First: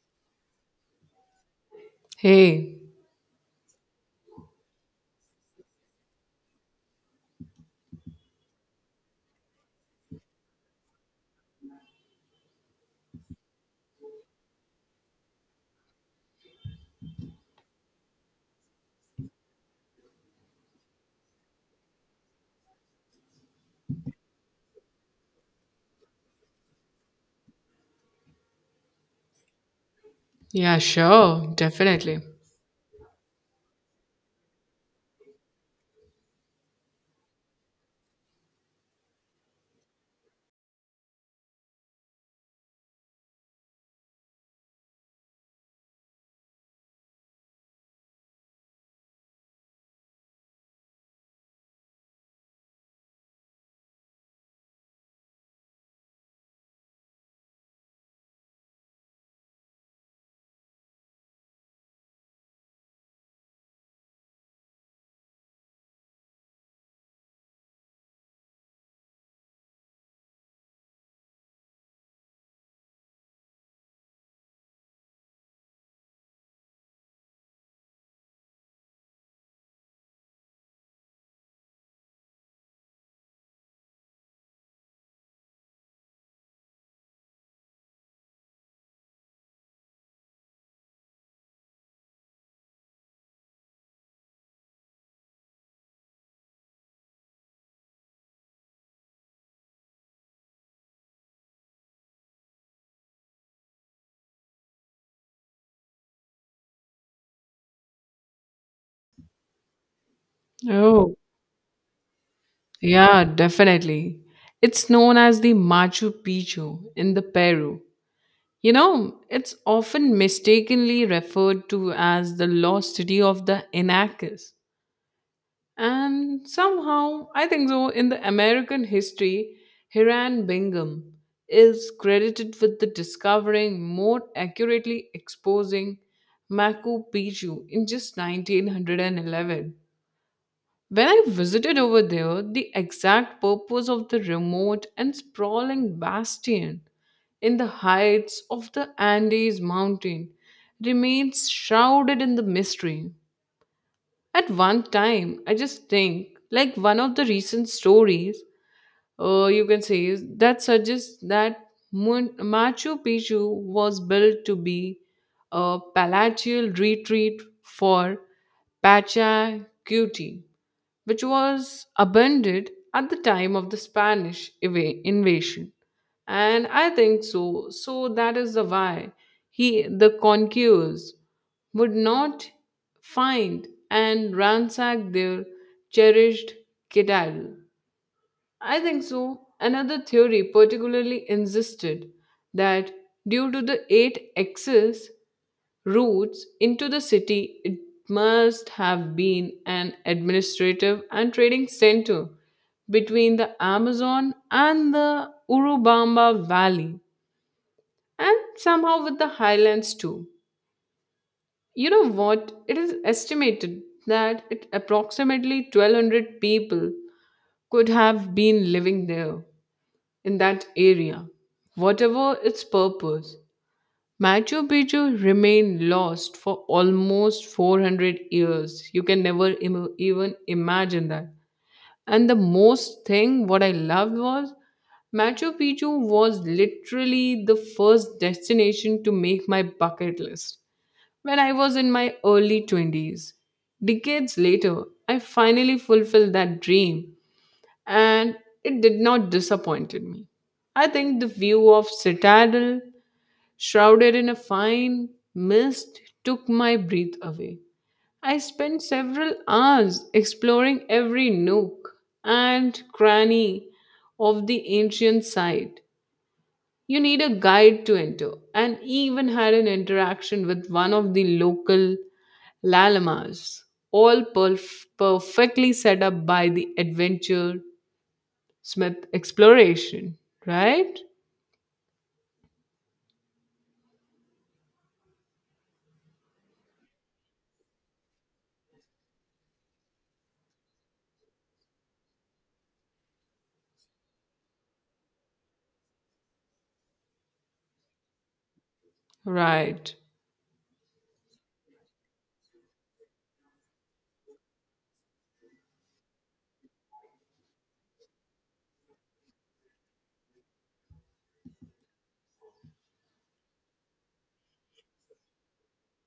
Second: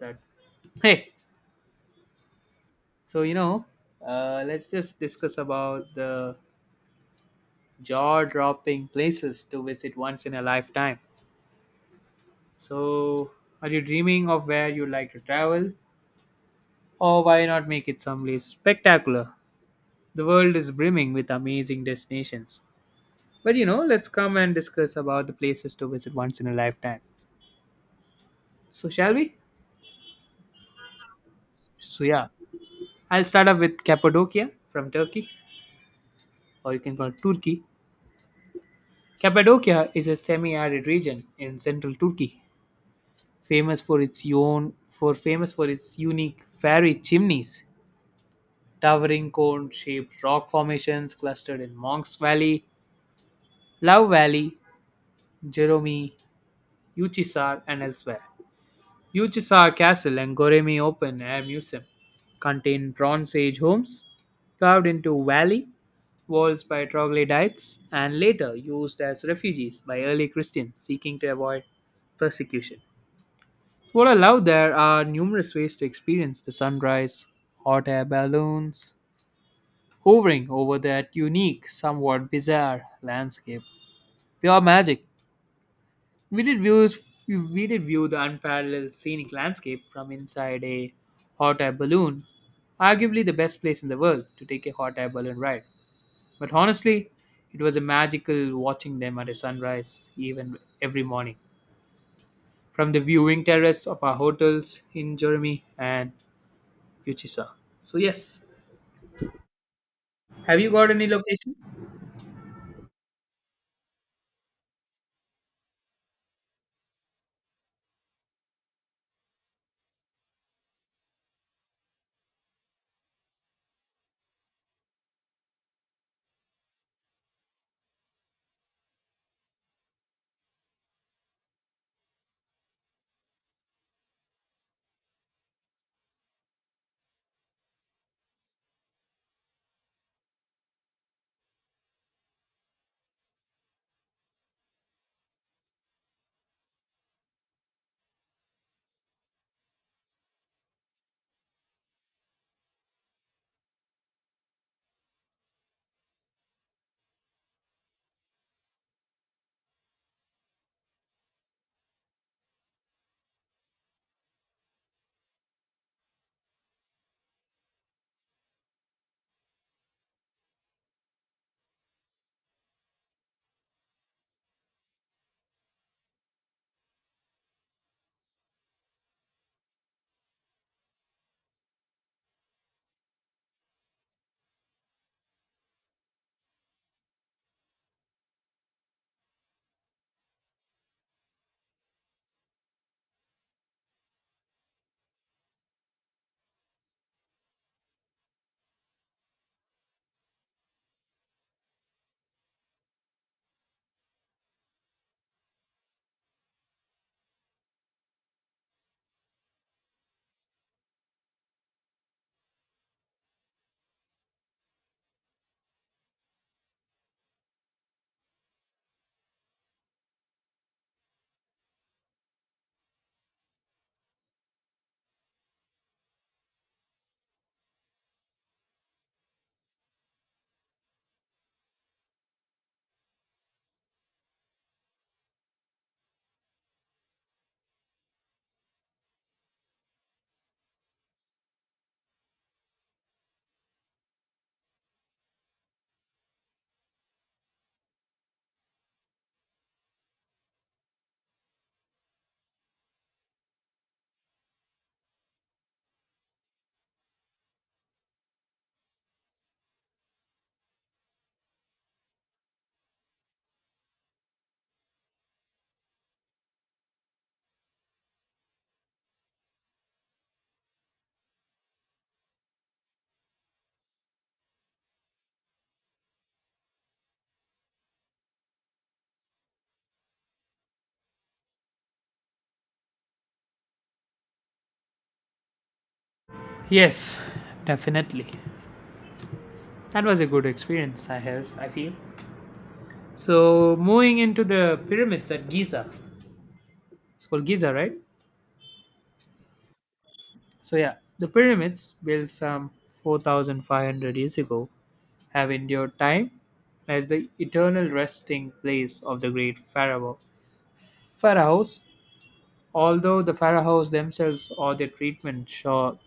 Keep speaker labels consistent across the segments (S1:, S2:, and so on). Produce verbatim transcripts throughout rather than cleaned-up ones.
S1: That. Hey.
S2: Hey,
S1: So, you know uh, let's just discuss about the jaw-dropping places to visit once in a lifetime. So are you dreaming of where you'd like to travel, or why not make it someplace spectacular? The world is brimming with amazing destinations, but you know let's come and discuss about the places to visit once in a lifetime. So shall we?
S2: yeah, sure,
S1: So
S2: definitely.
S1: yeah, I'll start off with Cappadocia from Turkey, or you can call it Turkey. Cappadocia is a semi-arid region in central Turkey, famous for its own for famous for its unique fairy chimneys, towering cone-shaped rock formations clustered in Monks Valley, Love Valley, Jerome, Uçhisar, and elsewhere. Uçhisar Castle and Goremi Open Air Museum contain Bronze Age homes carved into valley walls by troglodytes and later used as refugees by early Christians seeking to avoid persecution. What I love, there are numerous ways to experience the sunrise, hot air balloons hovering over that unique, somewhat bizarre landscape. Pure magic. We did, views, we did view the unparalleled scenic landscape from inside a hot air balloon, arguably the best place in the world to take a hot air balloon ride. But honestly, it was a magical watching them at a sunrise, even every morning, from the viewing terrace of our hotels in Jeremy and Uchisa. So yes, have you got any
S2: Oh,
S1: location?
S2: yeah, definitely. It's known as the Machu Picchu in the Peru. You know, it's often mistakenly referred to as the lost city of the Incas. And somehow, I think so, in the American history, Hiram Bingham is credited with the discovering more accurately exposing Machu Picchu in just nineteen eleven. When I visited over there, the exact purpose of the remote and sprawling bastion in the heights of the Andes mountain remains shrouded in the mystery. At one time, I just think, like one of the recent stories, uh, you can say, is that suggests that Mun- Machu Picchu was built to be a palatial retreat for Pacha Cuti which was abandoned at the time of the Spanish eva- invasion. And I think so. So that is the why he the conquerors would not find and ransack their cherished citadel. I think so. Another theory particularly insisted that due to the eight axes routes into the city, it must have been an administrative and trading center between the Amazon and the Urubamba Valley, and somehow with the highlands too. You know what? It is estimated that it, approximately twelve hundred people could have been living there in that area, whatever its purpose. Machu Picchu remained lost for almost four hundred years. You can never im- even imagine that. And the most thing what I loved was Machu Picchu was literally the first destination to make my bucket list when I was in my early twenties. Decades later, I finally fulfilled that dream and it did not disappoint me. I think the view of Citadel shrouded in a fine mist, took my breath away. I spent several hours exploring every nook and cranny of the ancient site. You need a guide to enter, and even had an interaction with one of the local llama,s all perf- perfectly set up by the adventure Smith exploration, right?
S1: Yes, definitely. That was a good experience, I have, I feel. So, moving into the pyramids at Giza. It's called Giza, right?
S2: Right.
S1: So, yeah, the pyramids, built some four thousand five hundred years ago, have endured time as the eternal resting place of the great pharaoh. Pharaohs, although the pharaohs themselves or their treatment show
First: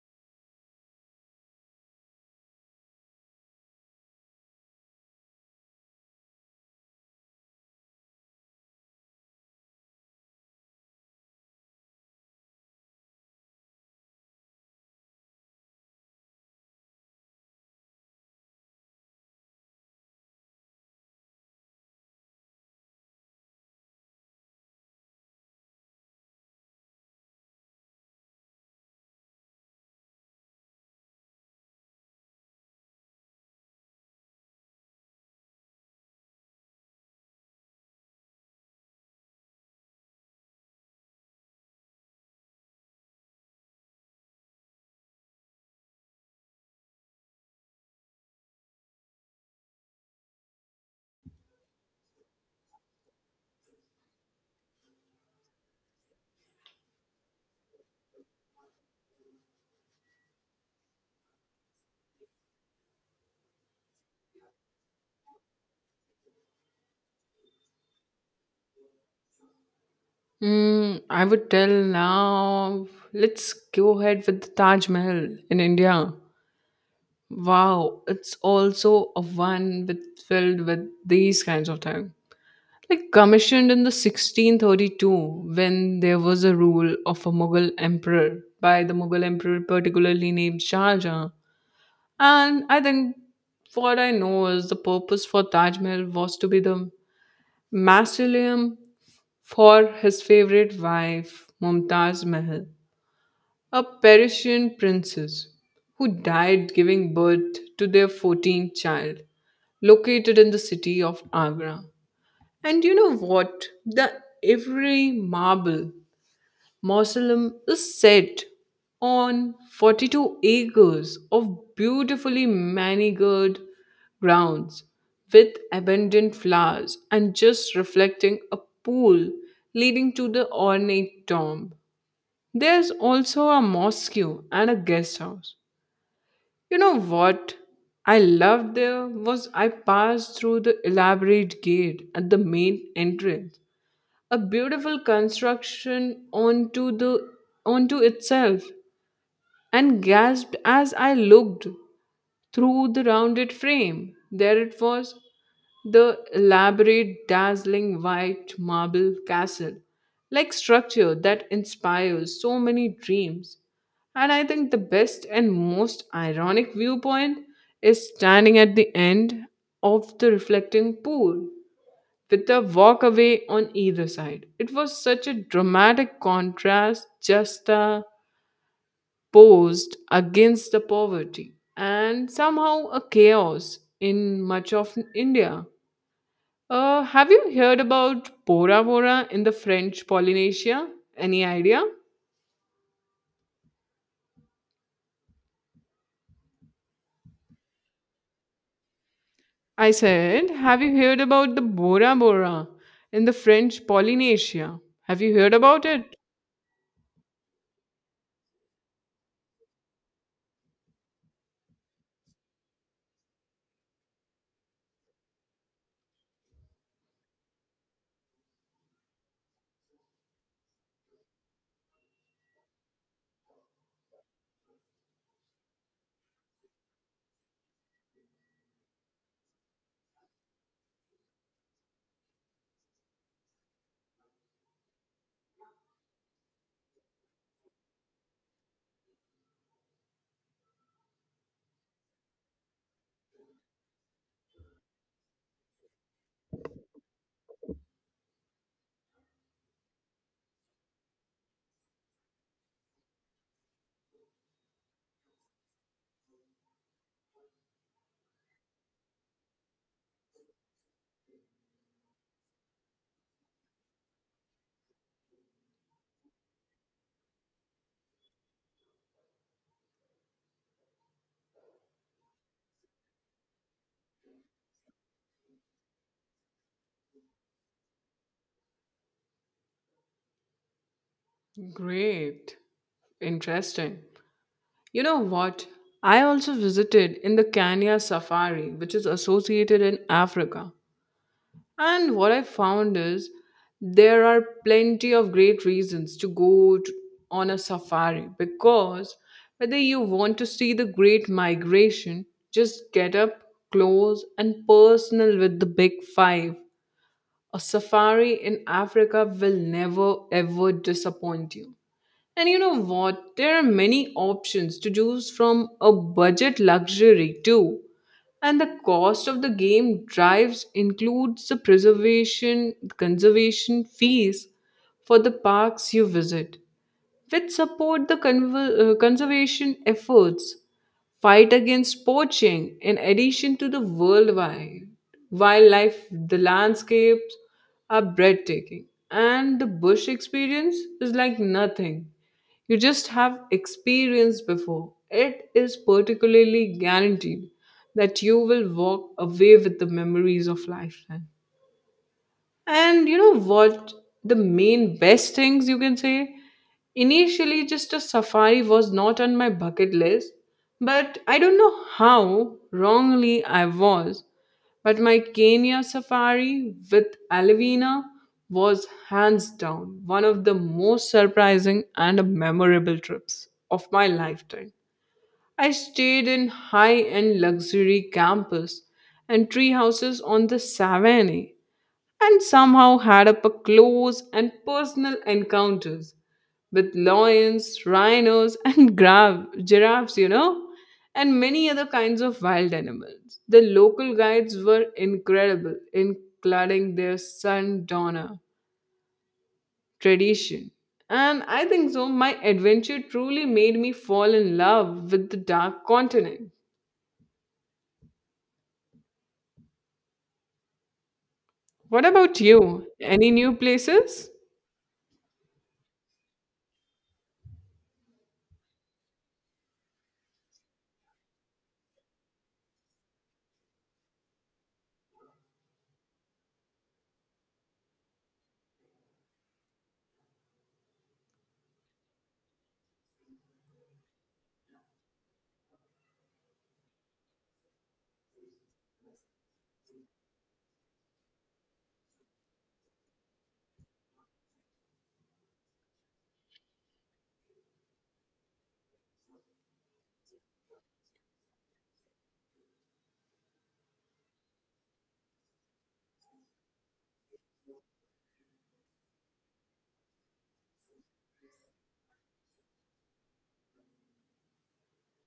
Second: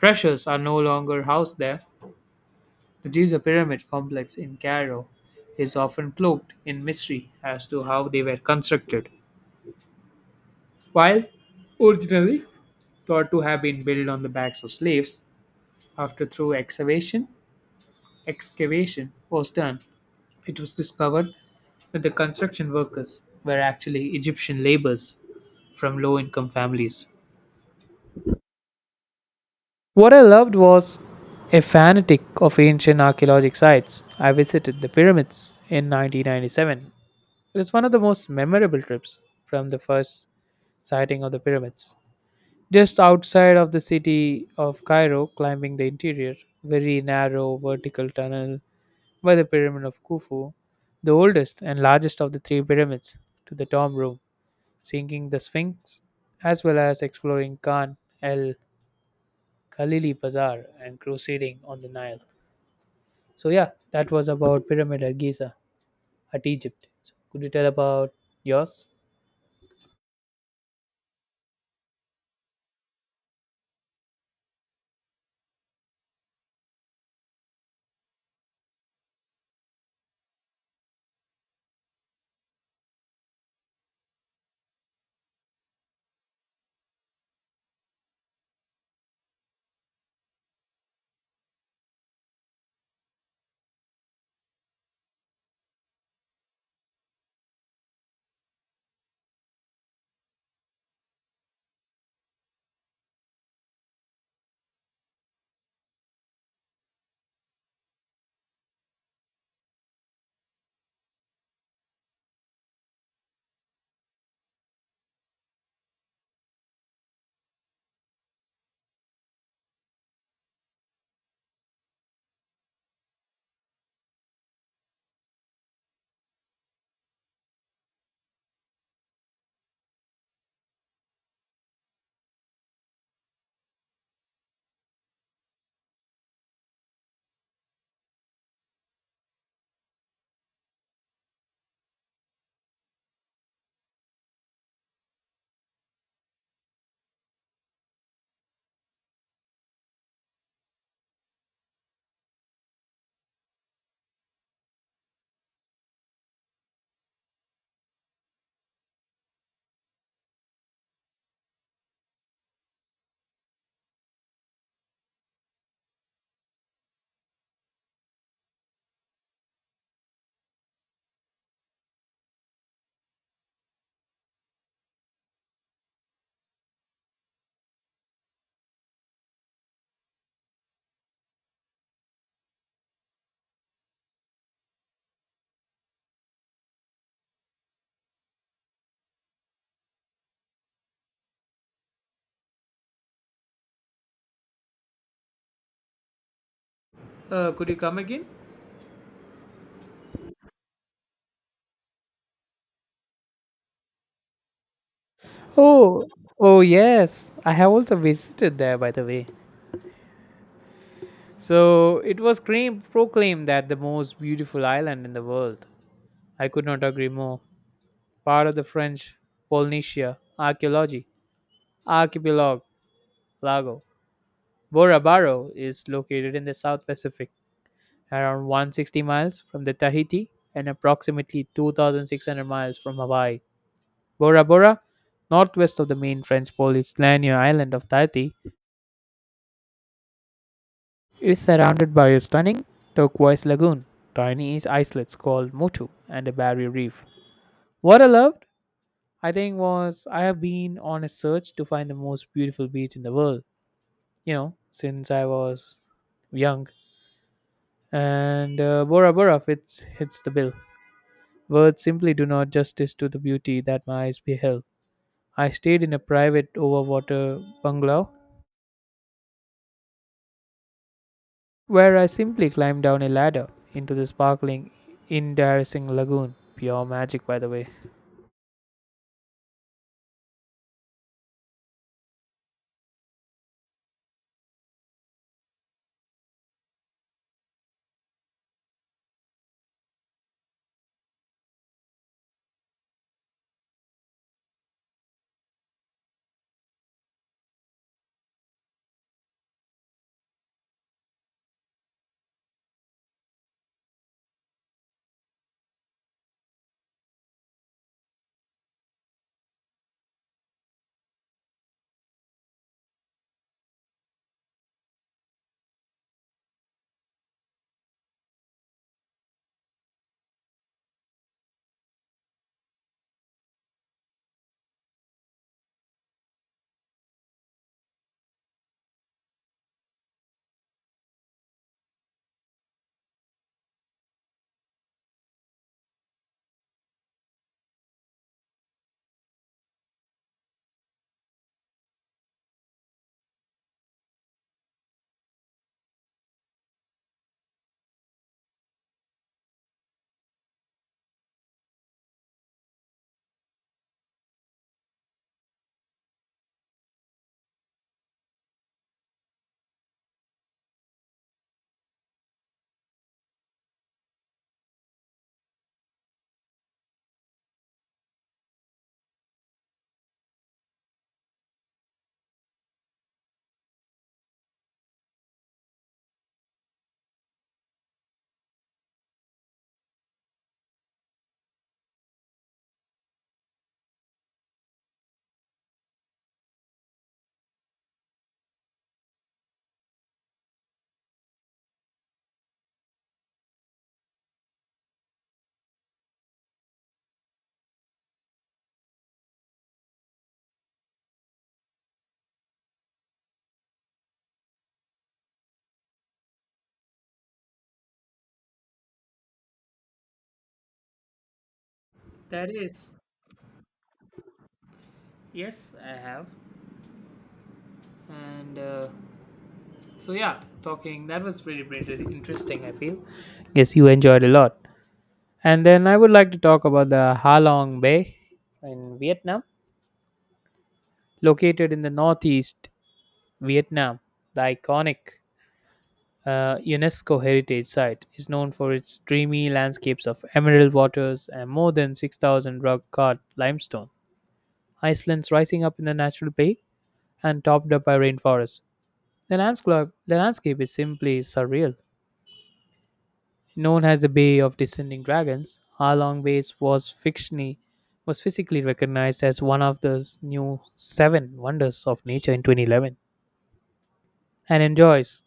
S1: treasures are no longer housed there. The Giza Pyramid complex in Cairo is often cloaked in mystery as to how they were constructed. While originally thought to have been built on the backs of slaves, after thorough excavation, excavation was done, it was discovered that the construction workers were actually Egyptian laborers from low income families. What I loved was, a fanatic of ancient archaeologic sites, I visited the pyramids in nineteen ninety-seven. It was one of the most memorable trips from the first sighting of the pyramids, just outside of the city of Cairo, climbing the interior, very narrow vertical tunnel by the Pyramid of Khufu, the oldest and largest of the three pyramids, to the tomb room, seeing the Sphinx, as well as exploring Khan el Khalili Bazaar and crusading on the Nile. So, yeah, that was about Pyramid at Giza at Egypt. So, could you tell about yours?
S2: Mm, I would tell now, let's go ahead with the Taj Mahal in India. Wow, it's also a one with filled with these kinds of things. Like commissioned in the sixteen thirty-two when there was a rule of a Mughal emperor by the Mughal emperor particularly named Shah Jahan. And I think what I know is the purpose for Taj Mahal was to be the mausoleum for his favorite wife Mumtaz Mahal, a Persian princess who died giving birth to their fourteenth child, located in the city of Agra. And you know what? The every marble mausoleum is set on forty-two acres of beautifully manicured grounds with abundant flowers and just reflecting a pool leading to the ornate tomb. There's also a mosque and a guest house. You know what I loved there was I passed through the elaborate gate at the main entrance, a beautiful construction onto the onto itself, and gasped as I looked. Through the rounded frame, there it was, the elaborate, dazzling white marble castle, like structure that inspires so many dreams. And I think the best and most ironic viewpoint is standing at the end of the reflecting pool with a walkaway on either side. It was such a dramatic contrast, just the posed against the poverty and somehow a chaos in much of India. Uh, have you heard about Bora Bora in the French Polynesia? Any idea?
S1: Uh, could you come again?
S2: I said, have you heard about the Bora Bora in the French Polynesia? Have you heard about
S1: Oh,
S2: it?
S1: oh yes, I have also visited there, by the way. So it was claim- proclaimed that the most beautiful island in the world. I could not agree more. Part of the French Polynesia archaeology archipelago lago, Bora Baro is located in the South Pacific, around one hundred sixty miles from the Tahiti and approximately two thousand six hundred miles from Hawaii. Bora Bora, northwest of the main French Polynesia island of Tahiti, it's surrounded by a stunning turquoise lagoon, tiny islets called Motu, and a barrier reef. What I loved, I think, was I have been on a search to find the most beautiful beach in the world, you know, since I was young. And uh, Bora Bora fits, hits the bill. Words simply do not justice to the beauty that my eyes beheld. I stayed in a private overwater bungalow where I simply climbed down a ladder into the sparkling, iridescent lagoon. Pure magic, by the way.
S2: Great. Interesting. You know what? I also visited in the Kenya Safari, which is associated in Africa. And what I found is there are plenty of great reasons to go to, on a safari because whether you want to see the great migration, just get up close and personal with the big five. A safari in Africa will never ever disappoint you. And you know what? There are many options to choose from a budget luxury too and the cost of the game drives includes the preservation conservation fees for the parks you visit which support the conver- uh, conservation efforts fight against poaching in addition to the worldwide wildlife, the landscapes are breathtaking and the bush experience is like nothing you just have experienced before. It is particularly guaranteed that you will walk away with the memories of lifetime. And you know what? The main best things you can say? Initially, just a safari was not on my bucket list, but I don't know how wrongly I was. But my Kenya safari with Alvina was hands down one of the most surprising and memorable trips of my lifetime. I stayed in high end luxury campus and tree houses on the savannah and somehow had up a close and personal encounters with lions, rhinos, and gra- giraffes, you know, and many other kinds of wild animals. The local guides were incredible in cladding their sundowner tradition. And I think so, my adventure truly made me fall in love with the dark continent. What about
S1: That
S2: you?
S1: is,
S2: Any new places?
S1: yes, I have. And uh, so, yeah, talking, that was really, really interesting, I feel. Guess you enjoyed a lot. And then I would like to talk about the Ha Long Bay in Vietnam, located in the northeast Vietnam. The iconic uh, UNESCO heritage site is known for its dreamy landscapes of emerald waters and more than six thousand rock cut limestone Icelands rising up in the natural bay and topped up by rainforests. The landscape, the landscape is simply surreal. Known as the Bay of Descending Dragons, Halong Bay was fictionally was physically recognized as one of the new seven wonders of nature in twenty eleven, and enjoys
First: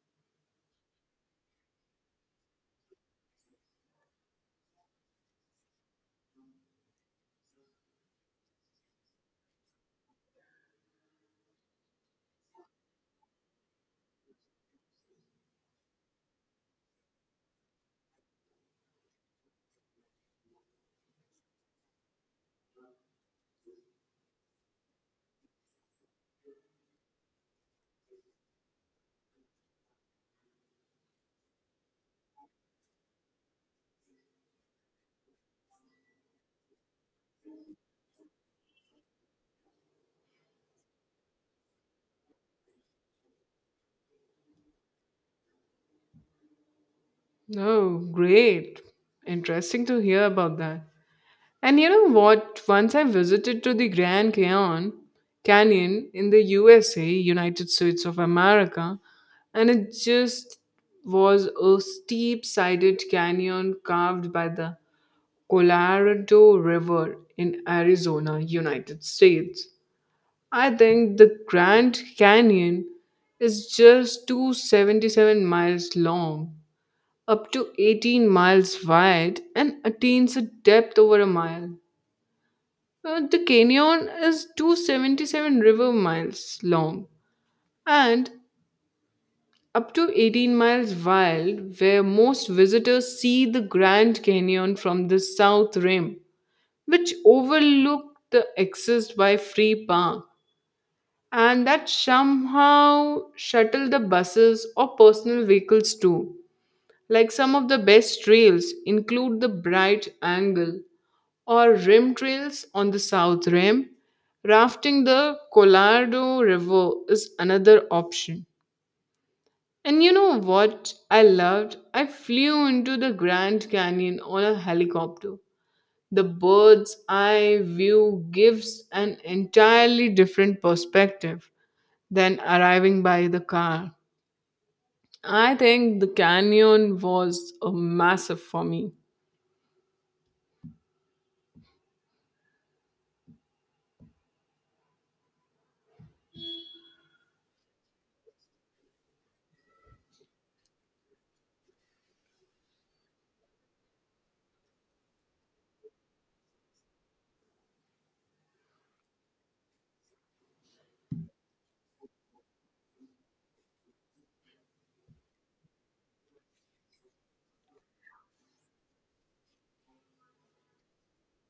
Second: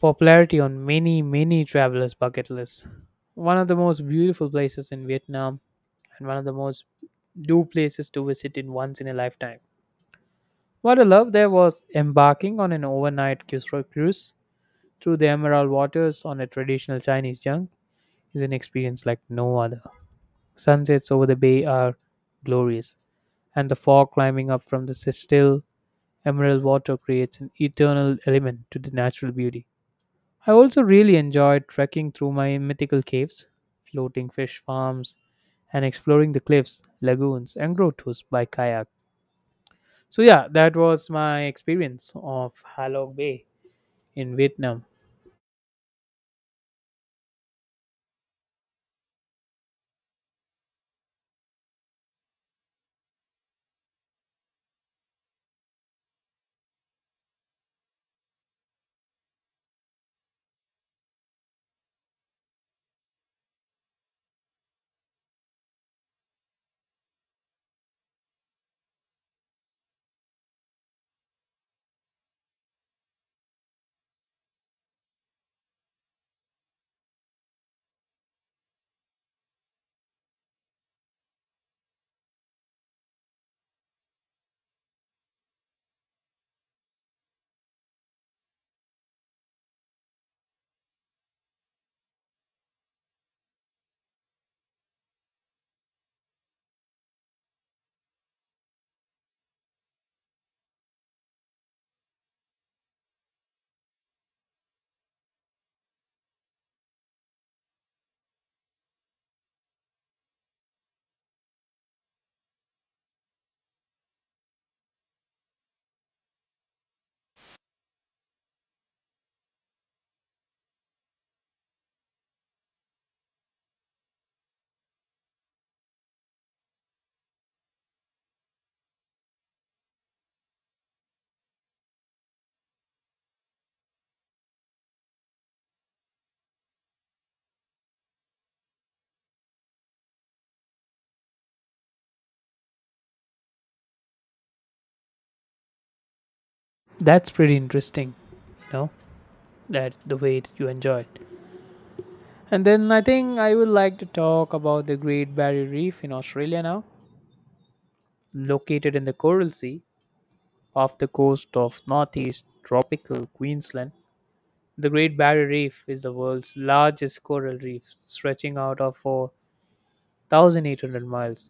S1: popularity on many, many travelers' bucket lists. One of the most beautiful places in Vietnam and one of the most do places to visit in once in a lifetime. What I loved there was embarking on an overnight cruise cruise through the emerald waters on a traditional Chinese junk is an experience like no other. Sunsets over the bay are glorious, and the fog climbing up from the still emerald water creates an eternal element to the natural beauty. I also really enjoyed trekking through my mythical caves, floating fish farms, and exploring the cliffs, lagoons, and grottos by kayak. So, yeah, that was my experience of Halong Bay in Vietnam.
S2: Oh, great. Interesting to hear about that. And you know what? Once I visited to the Grand Canyon, Canyon in the U S A, United States of America, and it just was a steep-sided canyon carved by the Colorado River in Arizona, United States. I think the Grand Canyon is just two hundred seventy-seven miles long, up to eighteen miles wide, and attains a depth over a mile. Uh, the canyon is two hundred seventy-seven river miles long and up to eighteen miles wide, where most visitors see the Grand Canyon from the south rim, which overlook the access by free park, and that somehow shuttle the buses or personal vehicles too. Like some of the best trails include the Bright Angle, or rim trails on the South Rim. Rafting the Colorado River is another option. And you know what I loved? I flew into the Grand Canyon on a helicopter. The bird's eye view gives an entirely different perspective than arriving by the car. I think the canyon was a massive for me.
S1: That's pretty interesting, you know, that the way that you enjoy. And then I think I would like to talk about the Great Barrier Reef in Australia now, located in the Coral Sea off the coast of northeast tropical Queensland. The Great Barrier Reef is the world's largest coral reef, stretching out of four thousand eight hundred miles.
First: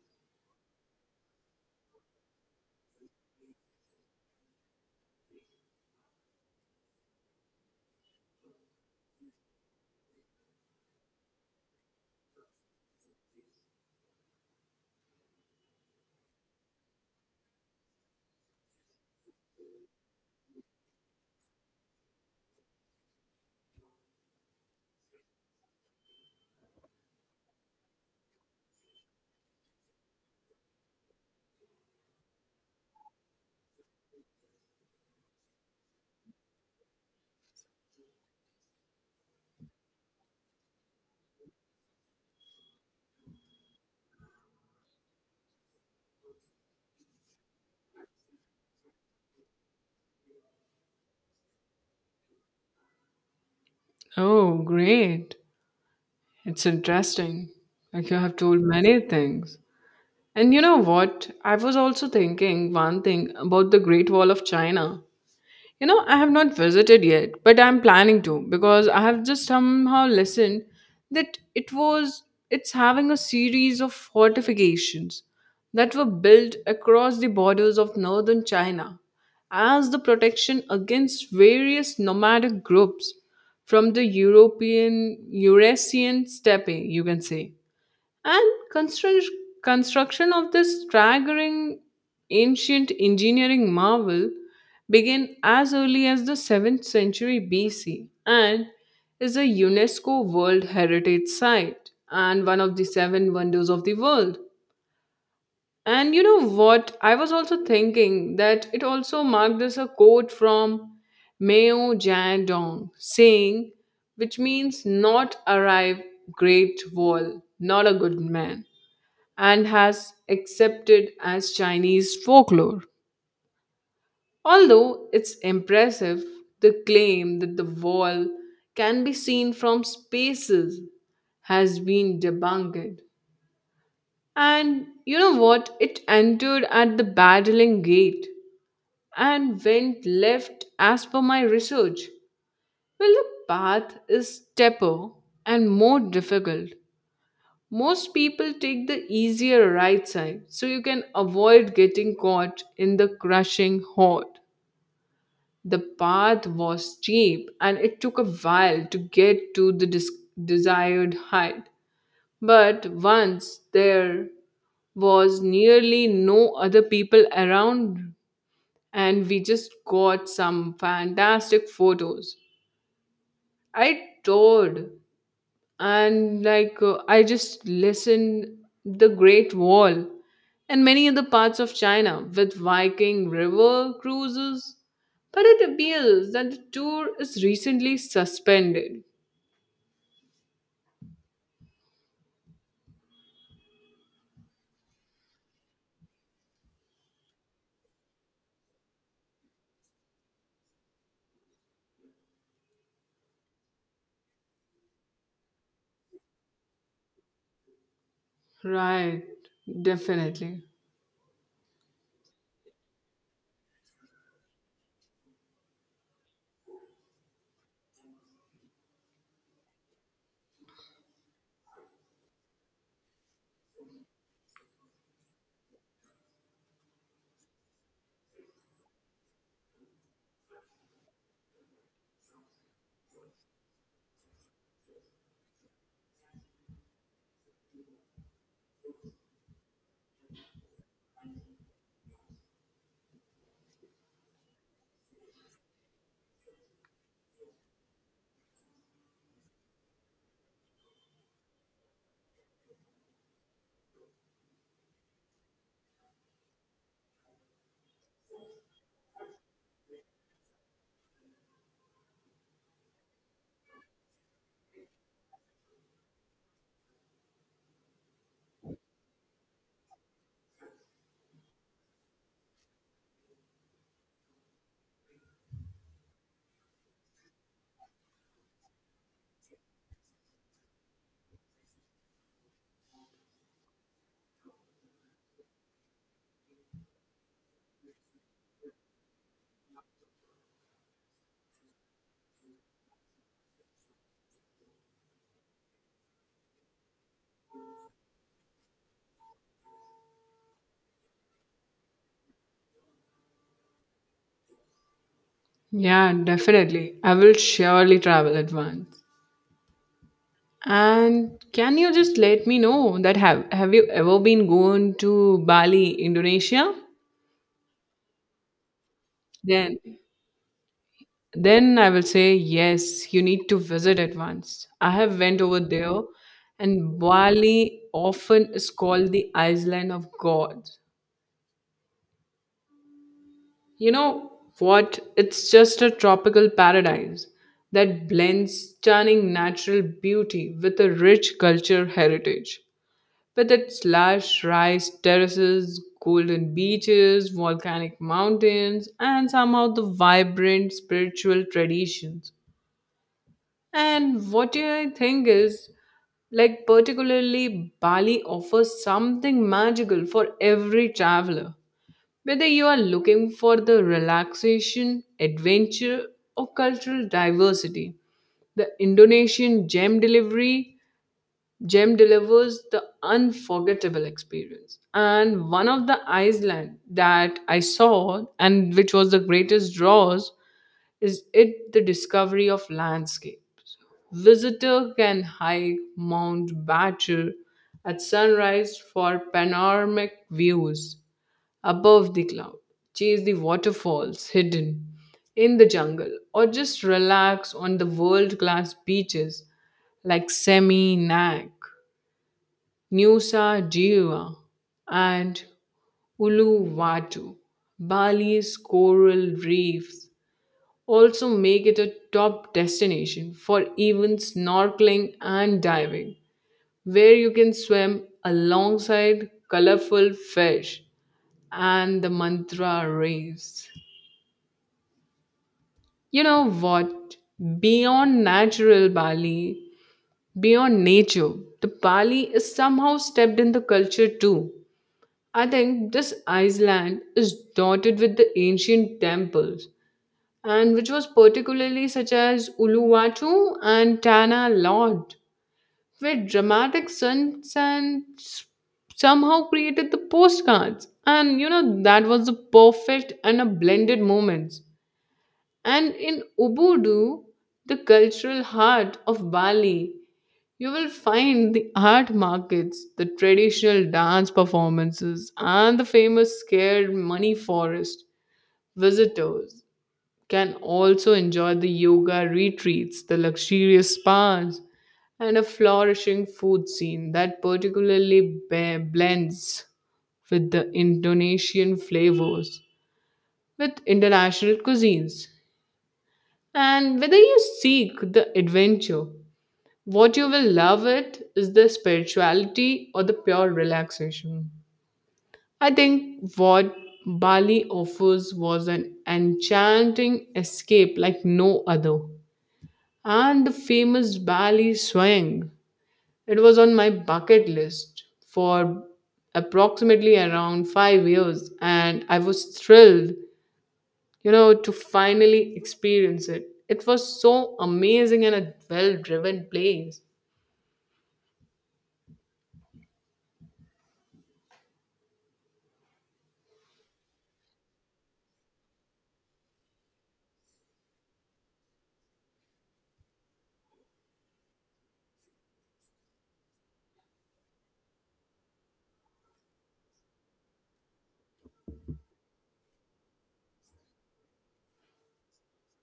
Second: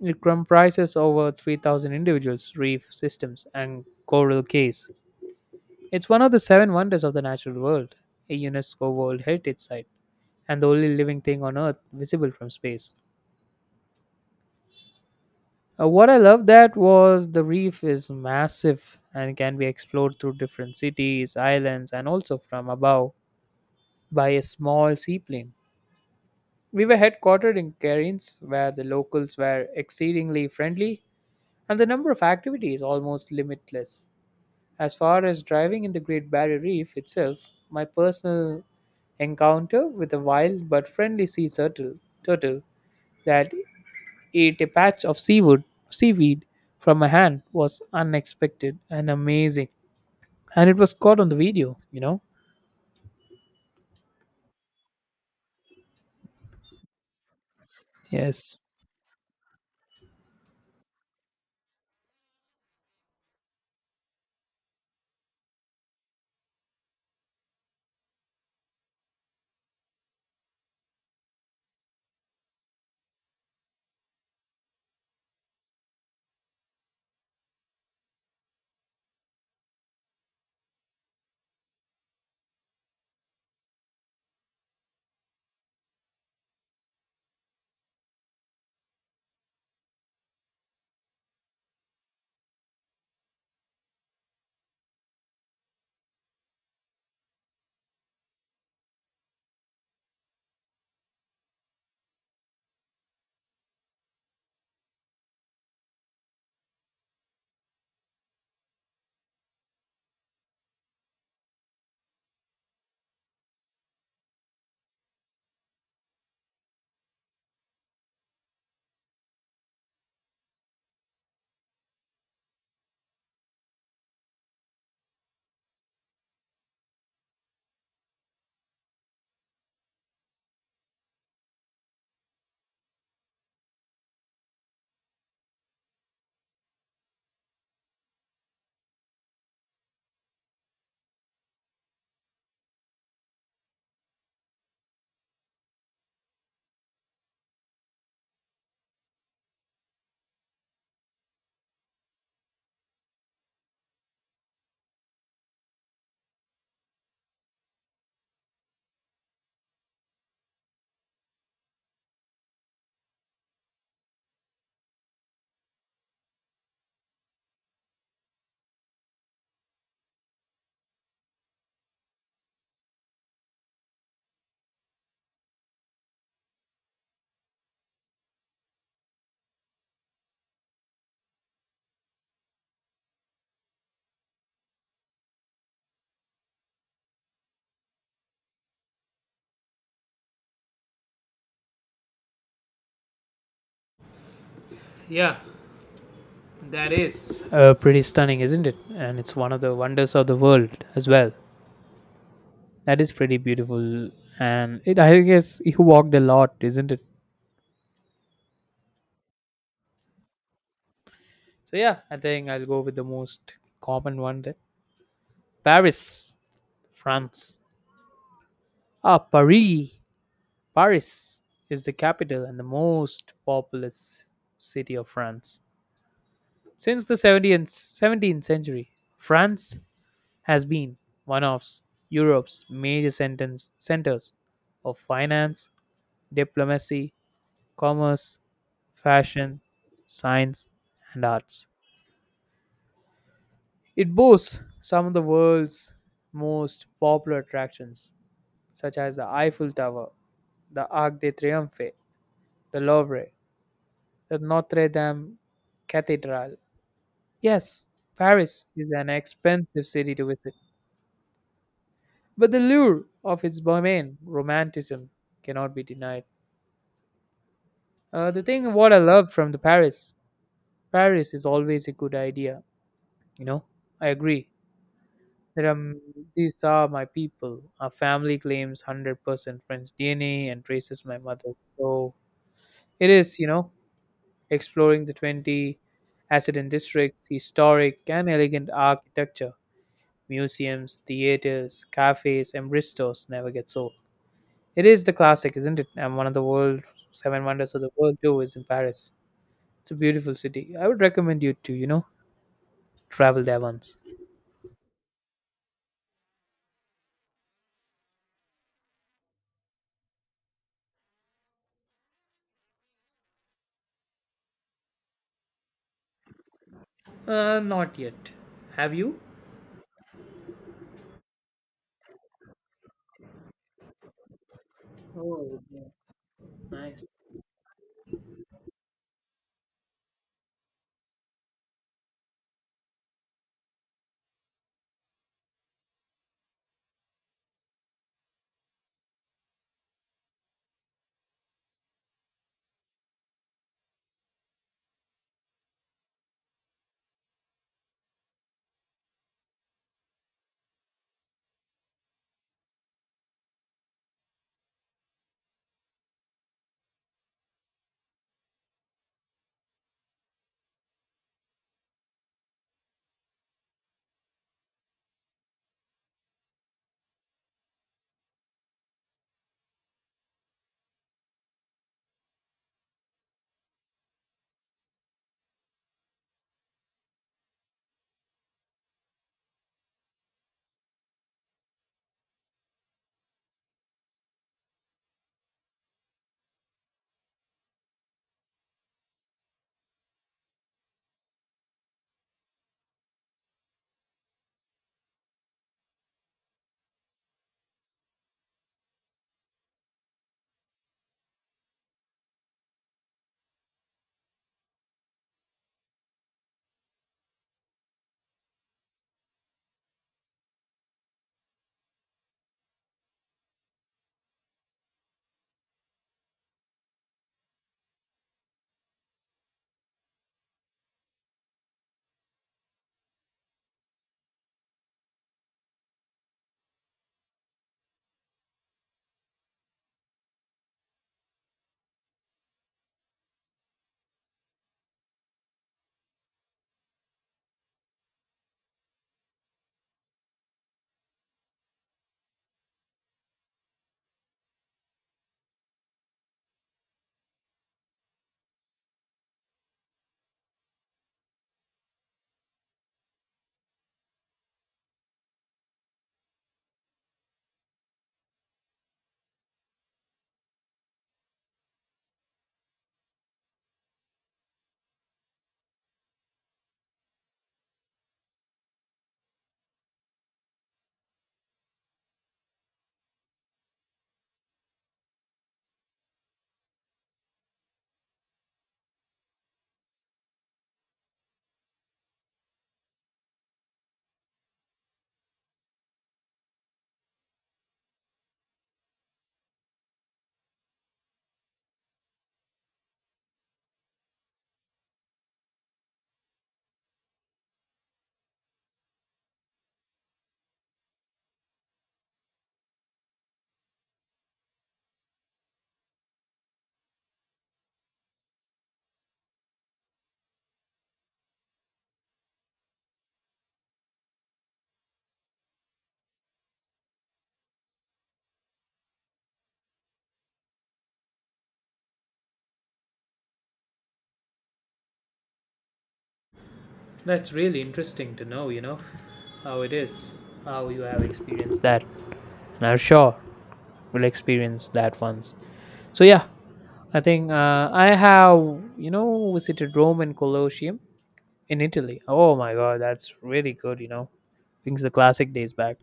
S1: It comprises over three thousand individual reef systems and coral cays. It's one of the seven wonders of the natural world, a UNESCO World Heritage Site, and the only living thing on Earth visible from space. Uh, what I love that was, the reef is massive and can be explored through different cities, islands, and also from above by a small seaplane. We were headquartered in Cairns, where the locals were exceedingly friendly, and the number of activities almost limitless. As far as driving in the Great Barrier Reef itself, my personal encounter with a wild but friendly sea turtle, turtle that ate a patch of seaweed, seaweed from my hand was unexpected and amazing. And it was caught on the video, you know?
S2: Oh, great. It's interesting. Like you have told
S1: Yes.
S2: many things. And you know what? I was also thinking one thing about the Great Wall of China. You know, I have not visited yet, but I'm planning to because I have just somehow listened that it was it's having a series of fortifications that were built across the borders of northern China as the protection against various nomadic groups from the European Eurasian steppe, you can say. And construct- construction of this staggering ancient engineering marvel began as early as the seventh century B C and is a UNESCO World Heritage Site and one of the seven wonders of the world. And you know what? I was also thinking that it also marked as a quote from Mao Zedong saying, which means not arrive, great wall, not a good man and has accepted as Chinese folklore. Although it's impressive, the claim that the wall can be seen from spaces has been debunked. And you know what? It entered at the battling gate and went left as per my research. Well, the path is steeper and more difficult. Most people take the easier right side so you can avoid getting caught in the crushing hot. The path was steep and it took a while to get to the dis- desired height. But once there was nearly no other people around and we just got some fantastic photos. I toured and like uh, I just listened the great wall and many other parts of china with viking river cruises but it appears that the tour is recently suspended.
S1: Yeah, that is. Uh, pretty stunning, isn't it? And it's one of the wonders of the world as well. That is pretty beautiful. And it, I guess, you walked a lot, isn't it?
S2: Right. Definitely.
S1: So, yeah, I think I'll go with the most common one, that Paris, France. Ah, Paris. Paris is the capital and the most populous city of France. Since the seventeenth century, France has been one of Europe's major centers of finance, diplomacy, commerce, fashion, science, and arts. It boasts some of the world's most popular attractions, such as the Eiffel Tower, the Arc de Triomphe, the Louvre, the Notre Dame Cathedral. Yes, Paris is an expensive city to visit, but the lure of its bohemian romanticism cannot be denied. Uh, the thing what I love from the Paris, Paris is always a good idea. You know, I agree. There are, m- these are my people. Our family claims one hundred percent French D N A and traces my mother. So it is, you know, exploring the twenty accident districts, historic and elegant architecture Museums, theaters, cafes, and bistros never gets old. It is the classic, isn't it? And one of the world seven wonders of the world too is in Paris. It's a beautiful city. I would recommend you to, you know, travel there once.
S2: Yeah, definitely, I will surely travel at once. And can you just let me know that have have you ever been going to Bali, Indonesia?
S1: Uh, not yet. Have you?
S2: Then then I will say yes, you need to visit it once. I have went over
S1: Oh, yeah.
S2: there. And
S1: Nice.
S2: Bali often is called the island of god. You know what, it's just a tropical paradise that blends stunning natural beauty with a rich culture heritage, with its lush rice terraces, golden beaches, volcanic mountains, and somehow the vibrant spiritual traditions. And what I think is, like, particularly Bali offers something magical for every traveler. Whether you are looking for the relaxation, adventure, or cultural diversity, the Indonesian gem delivery gem delivers the unforgettable experience. And one of the Iceland that I saw and which was the greatest draws is it the discovery of landscapes. Visitor can hike Mount Badger at sunrise for panoramic views above the cloud, chase the waterfalls hidden in the jungle, or just relax on the world-class beaches like Seminyak, Nusa Dua, and Uluwatu. Bali's coral reefs also make it a top destination for even snorkeling and diving, where you can swim alongside colorful fish and the mantra rays. You know what? Beyond natural Bali, Beyond nature, the Bali is somehow stepped in the culture too. I think this island is dotted with the ancient temples and which was particularly such as Uluwatu and Tana Lod, where dramatic stunts and s- somehow created the postcards. And you know, that was the perfect and a blended moments. And in Ubudu, the cultural heart of Bali, you will find the art markets, the traditional dance performances, and the famous scared money forest. Visitors can also enjoy the yoga retreats, the luxurious spas, and a flourishing food scene that particularly be- blends with the Indonesian flavors with international cuisines. And whether you seek the adventure, what you will love it is the spirituality or the pure relaxation. I think what Bali offers was an enchanting escape like no other. And the famous Bali Swayam. It was on my bucket list for approximately around five years, and I was thrilled, you know, to finally experience it. It was so amazing and a well-driven place.
S1: That's really interesting to know, you know, how it is, how you have experienced that. And I'm sure we'll experience that once. So, yeah, I think uh, I have, you know, visited Rome and Colosseum in Italy. Oh my god, that's really good, you know. Brings the classic days back.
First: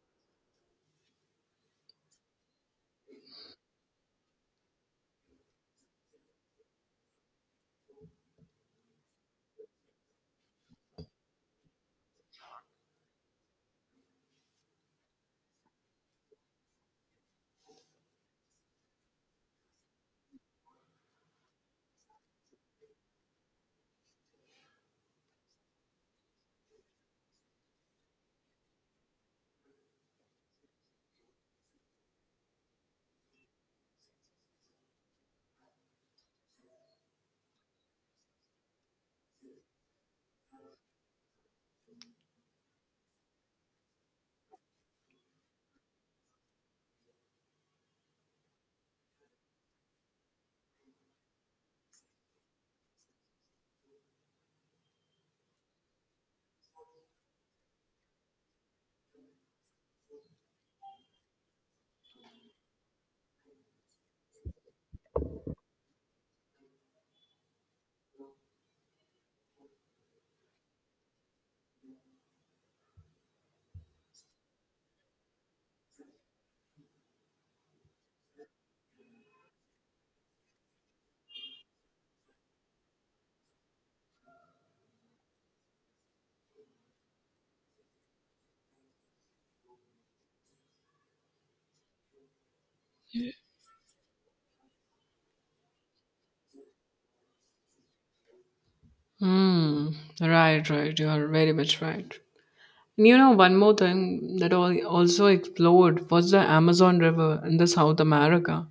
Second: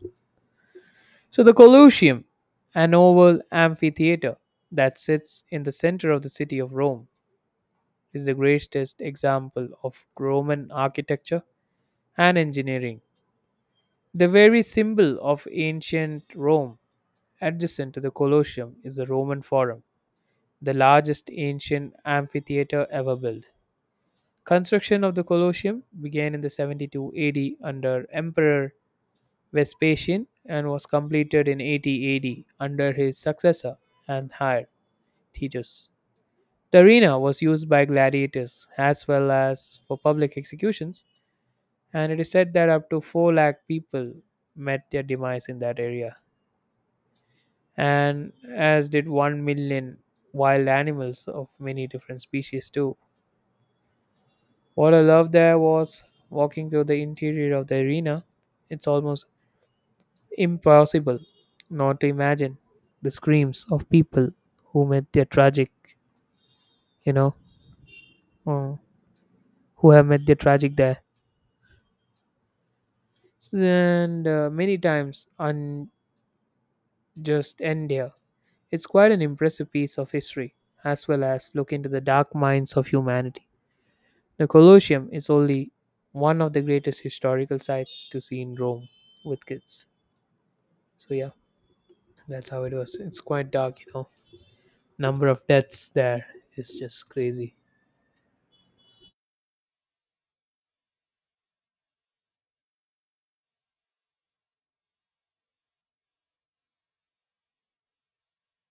S1: So the Colosseum, an oval amphitheater that sits in the center of the city of Rome, is the greatest example of Roman architecture and engineering. The very symbol of ancient Rome, adjacent to the Colosseum, is the Roman Forum, the largest ancient amphitheater ever built. Construction of the Colosseum began in the seventy-two A D under Emperor Vespasian and was completed in eighty A D under his successor and heir Titus. The arena was used by gladiators as well as for public executions, and it is said that up to four lakh people met their demise in that area, and as did one million wild animals of many different species too. What I love there was walking through the interior of the arena. It's almost impossible not to imagine the screams of people who met their tragic, you know, uh, who have met their tragic there. And uh, many times unjust end here. It's quite an impressive piece of history, as well as look into the dark minds of humanity. The Colosseum is only one of the greatest historical sites to see in Rome with kids. So yeah, that's how it was. It's quite dark, you know. Number of deaths there is just crazy.
S2: Hmm. Right, right. You are very much right. And you know, one more thing that I also explored was the Amazon River in the South America.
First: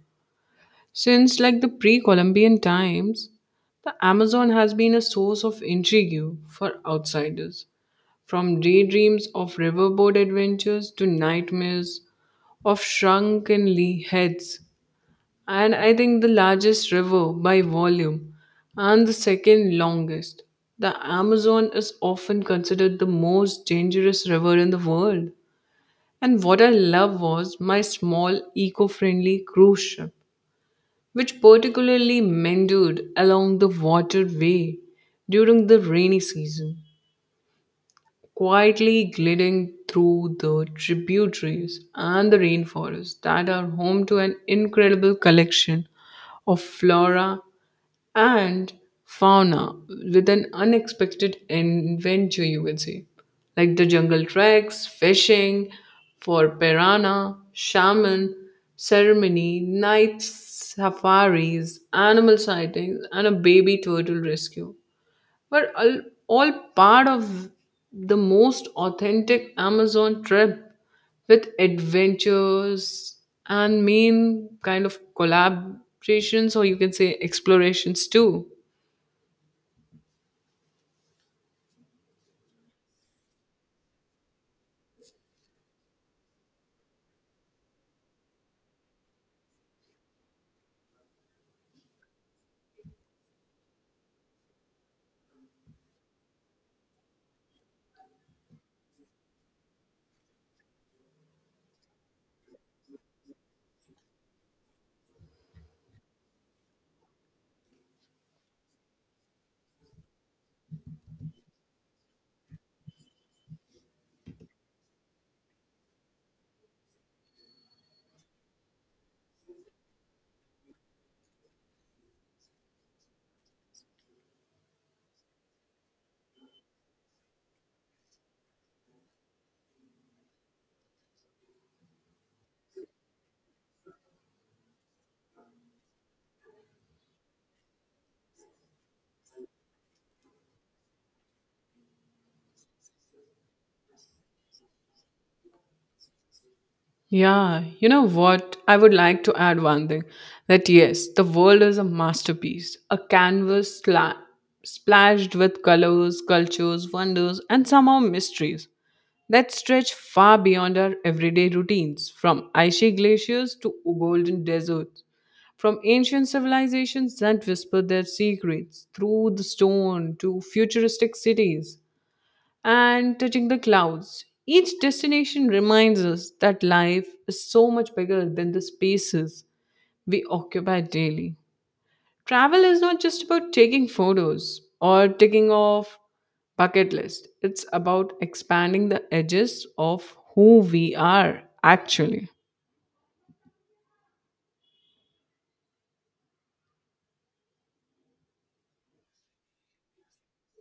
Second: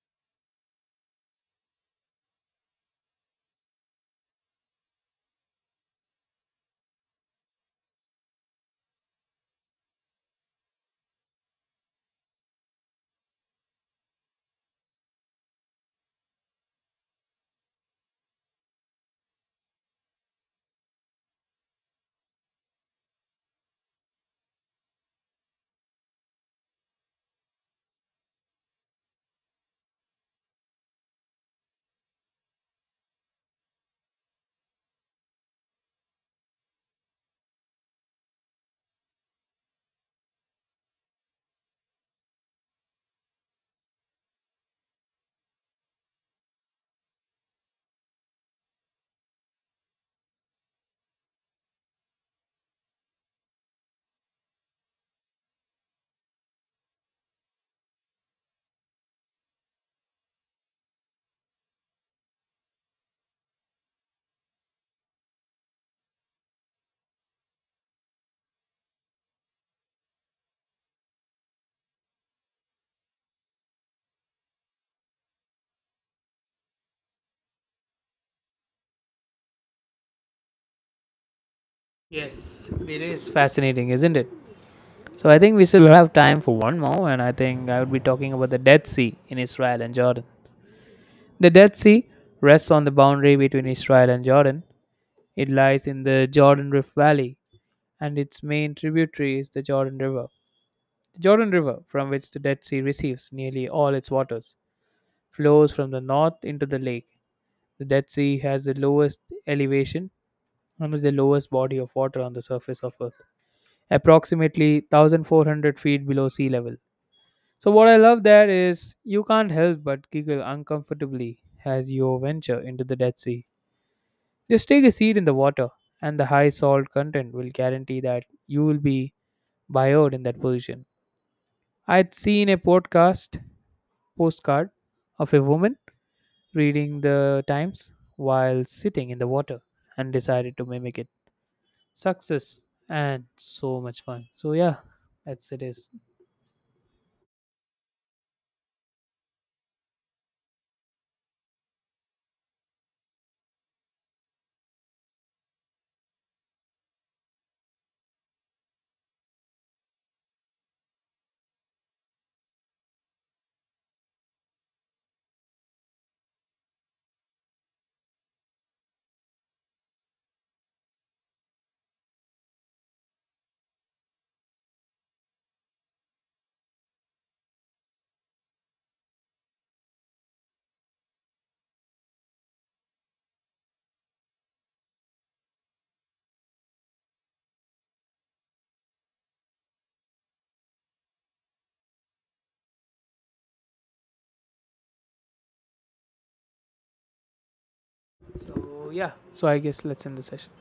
S2: Since like the pre-Columbian times, the Amazon has been a source of intrigue for outsiders, from daydreams of riverboat adventures to nightmares of shrunken le- heads. And I think the largest river by volume and the second longest, the Amazon is often considered the most dangerous river in the world. And what I love was my small eco friendly cruise ship which particularly meandered along the waterway during the rainy season quietly gliding through the tributaries and the rainforests that are home to an incredible collection of flora and fauna with an unexpected adventure, you would say, like the jungle treks, fishing for piranha, shaman, ceremony, night safaris, animal sightings, and a baby turtle rescue were all, all part of the most authentic Amazon trip with adventures and main kind of collaborations, or you can say explorations too.
S1: Yes, it is fascinating, isn't it? So I think we still have time for one more, and I think I would be talking about the Dead Sea in Israel and Jordan. The Dead Sea rests on the boundary between Israel and Jordan. It lies in the Jordan Rift Valley, and its main tributary is the Jordan River. The Jordan River, from which the Dead Sea receives nearly all its waters, flows from the north into the lake. The Dead Sea has the lowest elevation and is the lowest body of water on the surface of Earth, approximately one thousand four hundred feet below sea level. So, what I love there is you can't help but giggle uncomfortably as you venture into the Dead Sea. Just take a seat in the water, and the high salt content will guarantee that you will be bioed in that position. I'd seen a podcast postcard of a woman reading the Times while sitting in the water and decided to mimic it. Success and so much fun. So, yeah, that's it is.
S2: Yeah, you know what? I would like to add one thing that yes, the world is a masterpiece, a canvas sla- splashed with colors, cultures, wonders, and somehow mysteries that stretch far beyond our everyday routines, from icy glaciers to golden deserts, from ancient civilizations that whisper their secrets through the stone to futuristic cities and touching the clouds. Each destination reminds us that life is so much bigger than the spaces we occupy daily. Travel is not just about taking photos or ticking off bucket list. It's about expanding the edges of who we are actually.
S1: So yeah, so I guess let's end the session.